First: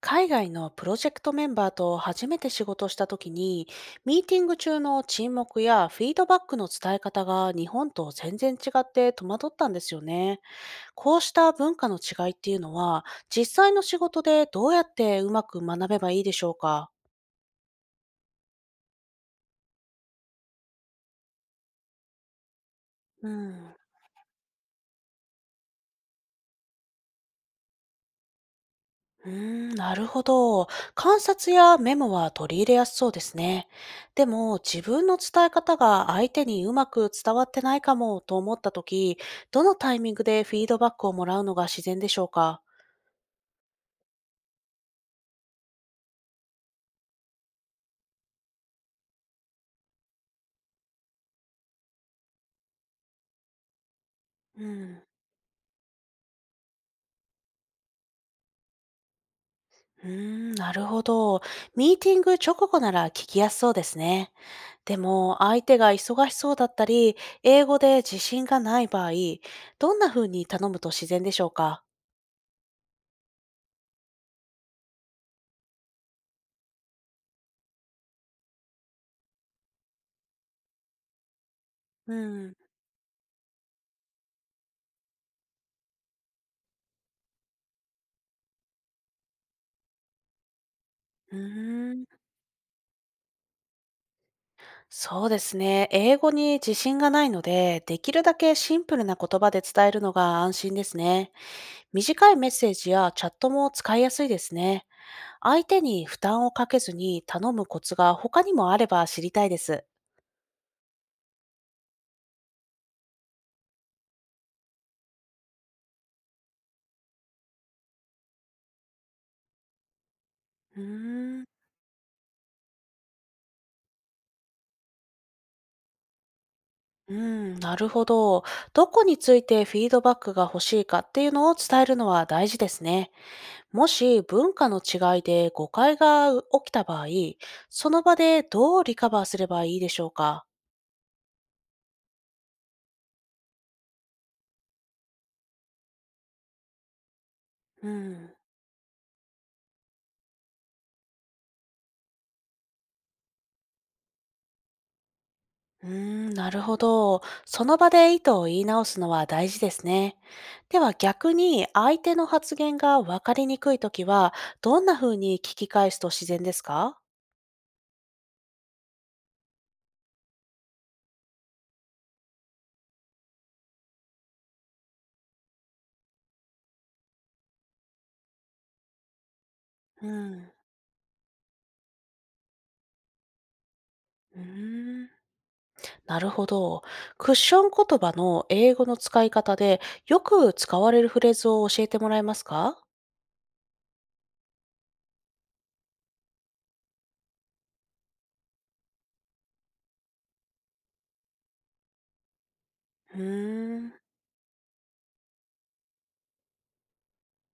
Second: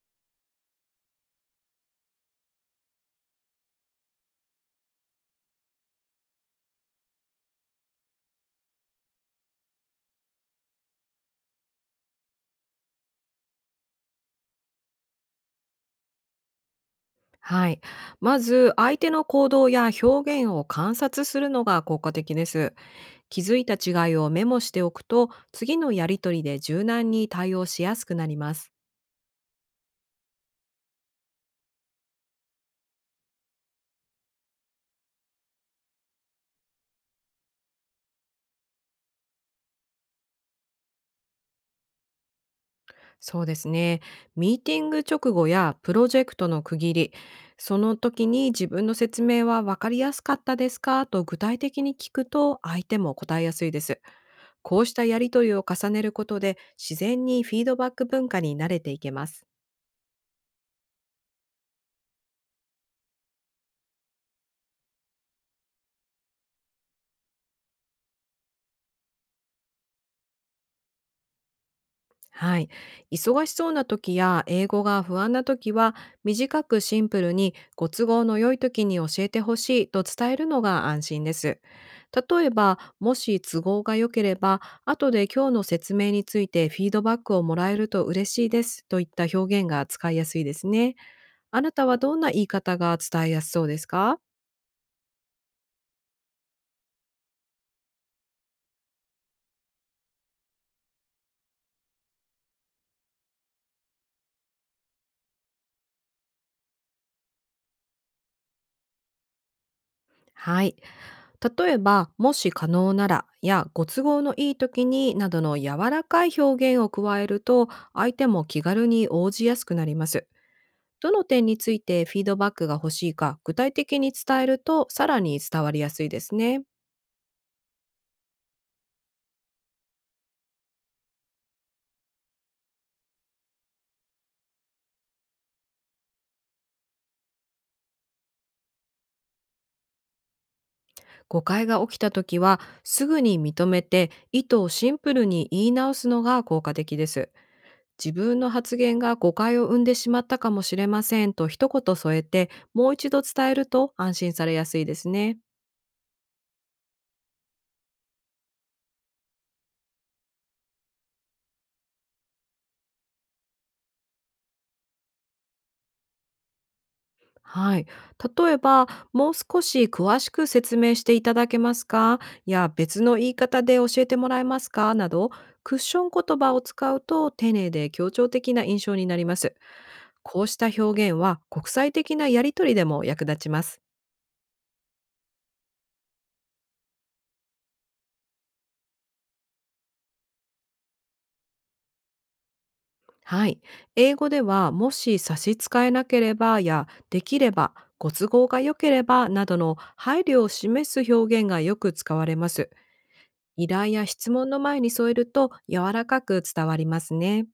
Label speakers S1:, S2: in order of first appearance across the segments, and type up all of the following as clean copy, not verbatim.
S1: 海外のプロジェクトメンバーと初めて仕事した時に、ミーティング中の沈黙やフィードバックの伝え方が日本と全然違って戸惑ったんですよね。こうした文化の違いっていうのは、実際の仕事でどうやってうまく学べばいいでしょうか？
S2: はい。まず、相手の行動や表現を観察するのが効果的です。
S1: う
S2: 気づいた
S1: ん。
S2: 違いをメモしておくと、次のやりとりで柔軟に対応しやすくなります。
S1: うーん、なるほど。観察やメモは取り入れやすそうですね。でも、自分の伝え方が相手にうまく伝わってないかもと思ったとき、どのタイミングでフィードバックをもらうのが自然でしょうか？
S2: そうですね。ミーティング直後やプロジェクトの区切り、その時に自分の説明は分かりやすかったですかと具体的に聞くと、相手も答えやすいです。
S1: う
S2: こうし
S1: ん。
S2: たやりとりを重ねることで、自然にフィードバック文化に慣れていけます。
S1: うーん、なるほど。ミーティング直後なら聞きやすそうですね。でも、相手が忙しそうだったり、英語で自信がない場合、どんな風に頼むと自然でしょうか？
S2: はい。忙しそうな時や英語が不安な時は、短くシンプルにご都合の良い時に教えてほしいと伝えるのが安心です。
S1: う
S2: 例え
S1: ん。
S2: ば、もし都合が良ければ、後で今日の説明についてフィードバックをもらえると嬉しいですといった表現が使いやすいですね。
S1: う
S2: あなた
S1: ー
S2: は
S1: ん、
S2: どんな言い方が伝えやすそうですか？
S1: そうですね。英語に自信がないので、できるだけシンプルな言葉で伝えるのが安心ですね。短いメッセージやチャットも使いやすいですね。相手に負担をかけずに頼むコツが他にもあれば知りたいです。
S2: はい。例えば「もし可能なら」や「ご都合のいい時に」などの柔らかい表現を加えると相手も気軽に応じやすくなります。
S1: う
S2: どの
S1: ーん、
S2: 点についてフィードバックが欲しいか具体的に伝えるとさらに伝わりやすいですね。
S1: うん、なるほど。どこについてフィードバックが欲しいかっていうのを伝えるのは大事ですね。もし文化の違いで誤解が起きた場合、その場でどうリカバーすればいいでしょうか。
S2: 誤解が起きた時はすぐに認めて意図をシンプルに言い直すのが効果的です。
S1: う
S2: 自
S1: ん。
S2: 分の発言が誤解を生んでしまったかもしれませんと一言添えてもう一度伝えると安心されやすいですね。
S1: うーん、なるほど。その場で意図を言い直すのは大事ですね。では逆に相手の発言が分かりにくいときは、どんな風に聞き返すと自然ですか？
S2: はい。例えば、もう少し詳しく説明していただけますか、いや、別の言い方で教えてもらえますかなど、クッション言葉を使うと丁寧で協調的な印象になります。
S1: う
S2: こう
S1: ん。
S2: した表現は国際的なやりとりでも役立ちます。
S1: うーん、なるほど。クッション言葉の英語の使い方でよく使われるフレーズを教えてもらえますか？
S2: はい。英語では、もし差し支えなければや、できれば、ご都合が良ければなどの配慮を示す表現がよく使われます。
S1: う
S2: 依
S1: ー
S2: 頼
S1: ん、
S2: や質問の前に添えると柔らかく伝わりますね。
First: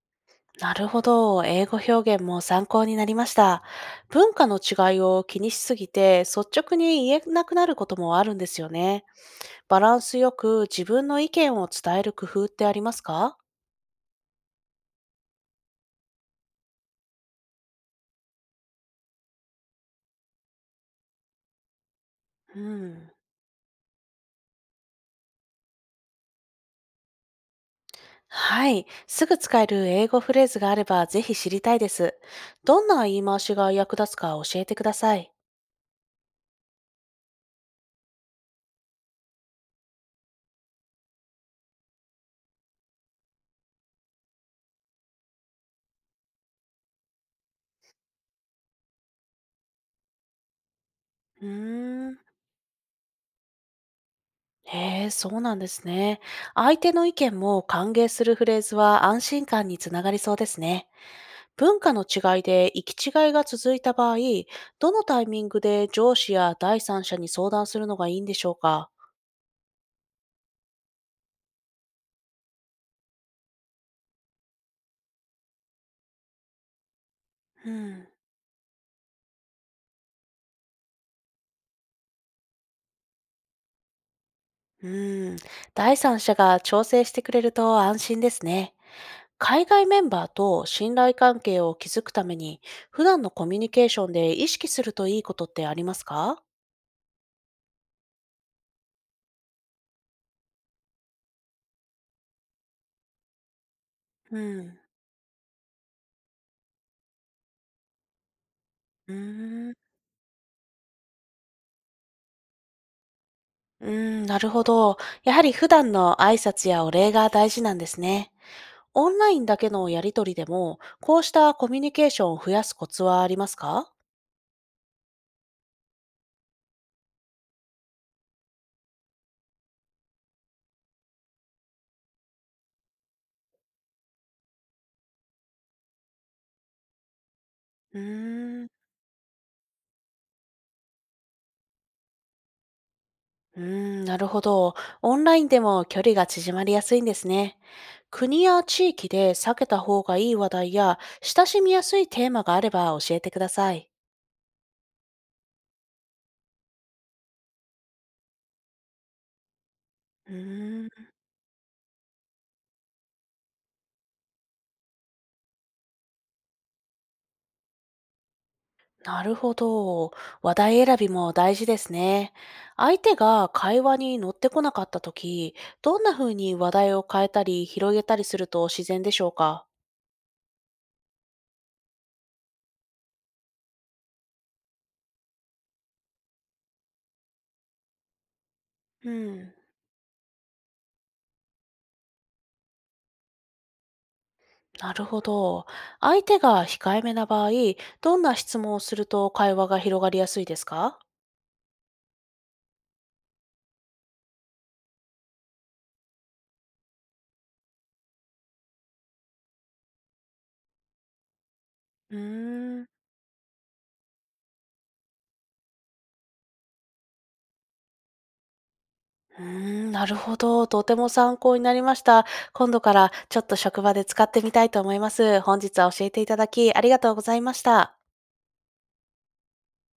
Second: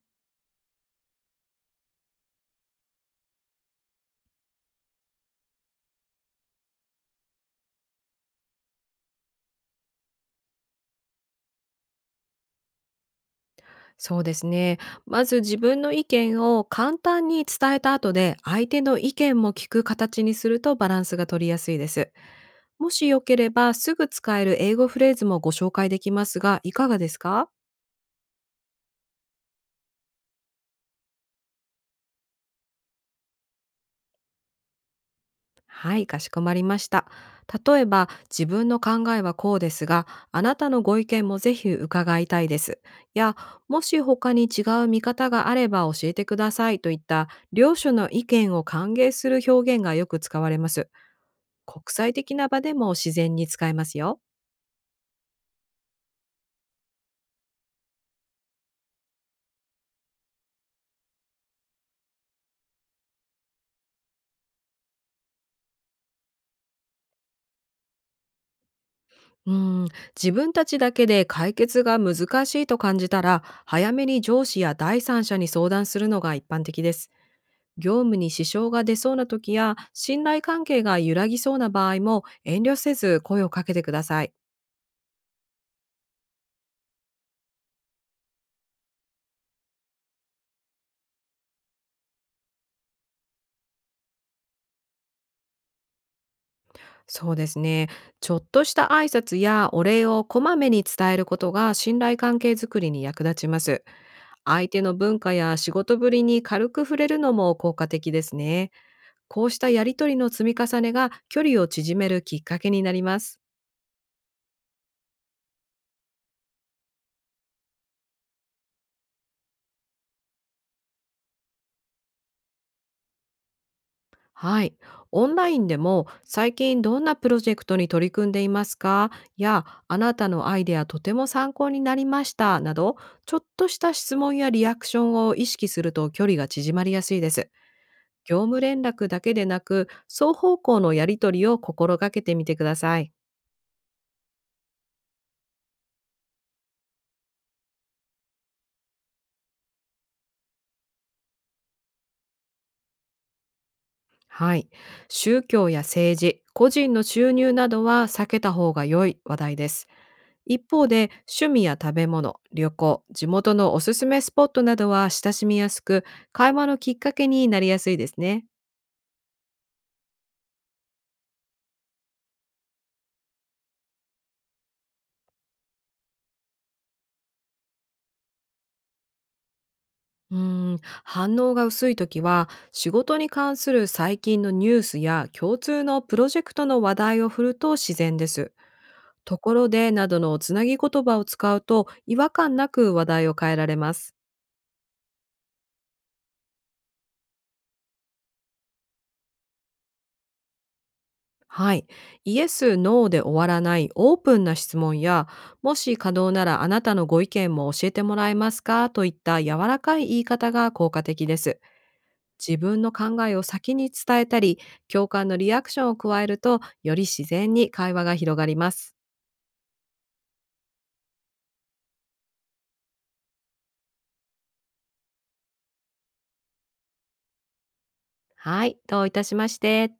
S1: なるほど。英語表現も参考になりました。文化の違いを気にしすぎて率直に言えなくなることもあるんですよね。バランスよく自分の意見を伝える工夫ってありますか？
S2: そうですね。まず自分の意見を簡単に伝えた後で相手の意見も聞く形にするとバランスが取りやすいです。
S1: う
S2: もし
S1: ん。
S2: よければすぐ使える英語フレーズもご紹介できますが、いかがですか？
S1: はい。すぐ使える英語フレーズがあればぜひ知りたいです。どんな言い回しが役立つか教えてください。
S2: はい、かしこまりました。例えば、自分の考えはこうですが、あなたのご意見もぜひ伺いたいです。や、もし他に違う見方があれば教えてくださいといった両者の意見を歓迎する表現がよく使われます。
S1: う
S2: 国
S1: ー
S2: 際
S1: ん。
S2: 的な場でも自然に使えますよ。
S1: へえ、そうなんですね。相手の意見も歓迎するフレーズは安心感につながりそうですね。文化の違いで行き違いが続いた場合、どのタイミングで上司や第三者に相談するのがいいんでしょうか？
S2: うん、自分たちだけで解決が難しいと感じたら、早めに上司や第三者に相談するのが一般的です。
S1: う
S2: 業
S1: ん。
S2: 務に支障が出そうな時や、信頼関係が揺らぎそうな場合も、遠慮せず声をかけてください。
S1: うーん、第三者が調整してくれると安心ですね。海外メンバーと信頼関係を築くために、普段のコミュニケーションで意識するといいことってありますか？
S2: そうですね。ちょっとした挨拶やお礼をこまめに伝えることが信頼関係づくりに役立ちます。
S1: う
S2: 相
S1: ん。
S2: 手の文化や仕事ぶりに軽く触れるのも効果的ですね。
S1: う
S2: こうした
S1: ーん。
S2: やりとりの積み重ねが距離を縮めるきっかけになります。
S1: うーん、なるほど。やはり普段の挨拶やお礼が大事なんですね。オンラインだけのやりとりでも、こうしたコミュニケーションを増やすコツはありますか？
S2: はい。オンラインでも、最近どんなプロジェクトに取り組んでいますか、やあなたのアイデアとても参考になりましたなど、ちょっとした質問やリアクションを意識すると距離が縮まりやすいです。
S1: う
S2: 業務
S1: ーん。
S2: 連絡だけでなく双方向のやり取りを心がけてみてください。
S1: うーん、なるほど。オンラインでも距離が縮まりやすいんですね。国や地域で避けた方がいい話題や親しみやすいテーマがあれば教えてください。
S2: はい。宗教や政治、個人の収入などは避けた方が良い話題です。
S1: う
S2: 一
S1: ー
S2: 方
S1: ん、
S2: で、趣味や食べ物、旅行、地元のおすすめスポットなどは親しみやすく、会話のきっかけになりやすいですね。
S1: なるほど。話題選びも大事ですね。相手が会話に乗ってこなかった時、どんな風に話題を変えたり広げたりすると自然でしょうか？
S2: うー反応が薄い時は、仕事に関する最近のニュースや共通のプロジェクトの話題を振ると自然です。
S1: う
S2: と
S1: ん、
S2: ころでなどのつなぎ言葉を使うと違和感なく話題を変えられます。
S1: なるほど。相手が控えめな場合、どんな質問をすると会話が広がりやすいですか？
S2: はい。イエス、ノーで終わらないオープンな質問や、もし可能ならあなたのご意見も教えてもらえますかといった柔らかい言い方が効果的です。
S1: う
S2: 自
S1: ー
S2: 分
S1: ん。
S2: の考えを先に伝えたり、共感のリアクションを加えると、より自然に会話が広がります。
S1: うーん、なるほど。とても参考になりました。今度からちょっと職場で使ってみたいと思います。本日は教えていただき、ありがとうございました。
S2: はい。どういたしまして。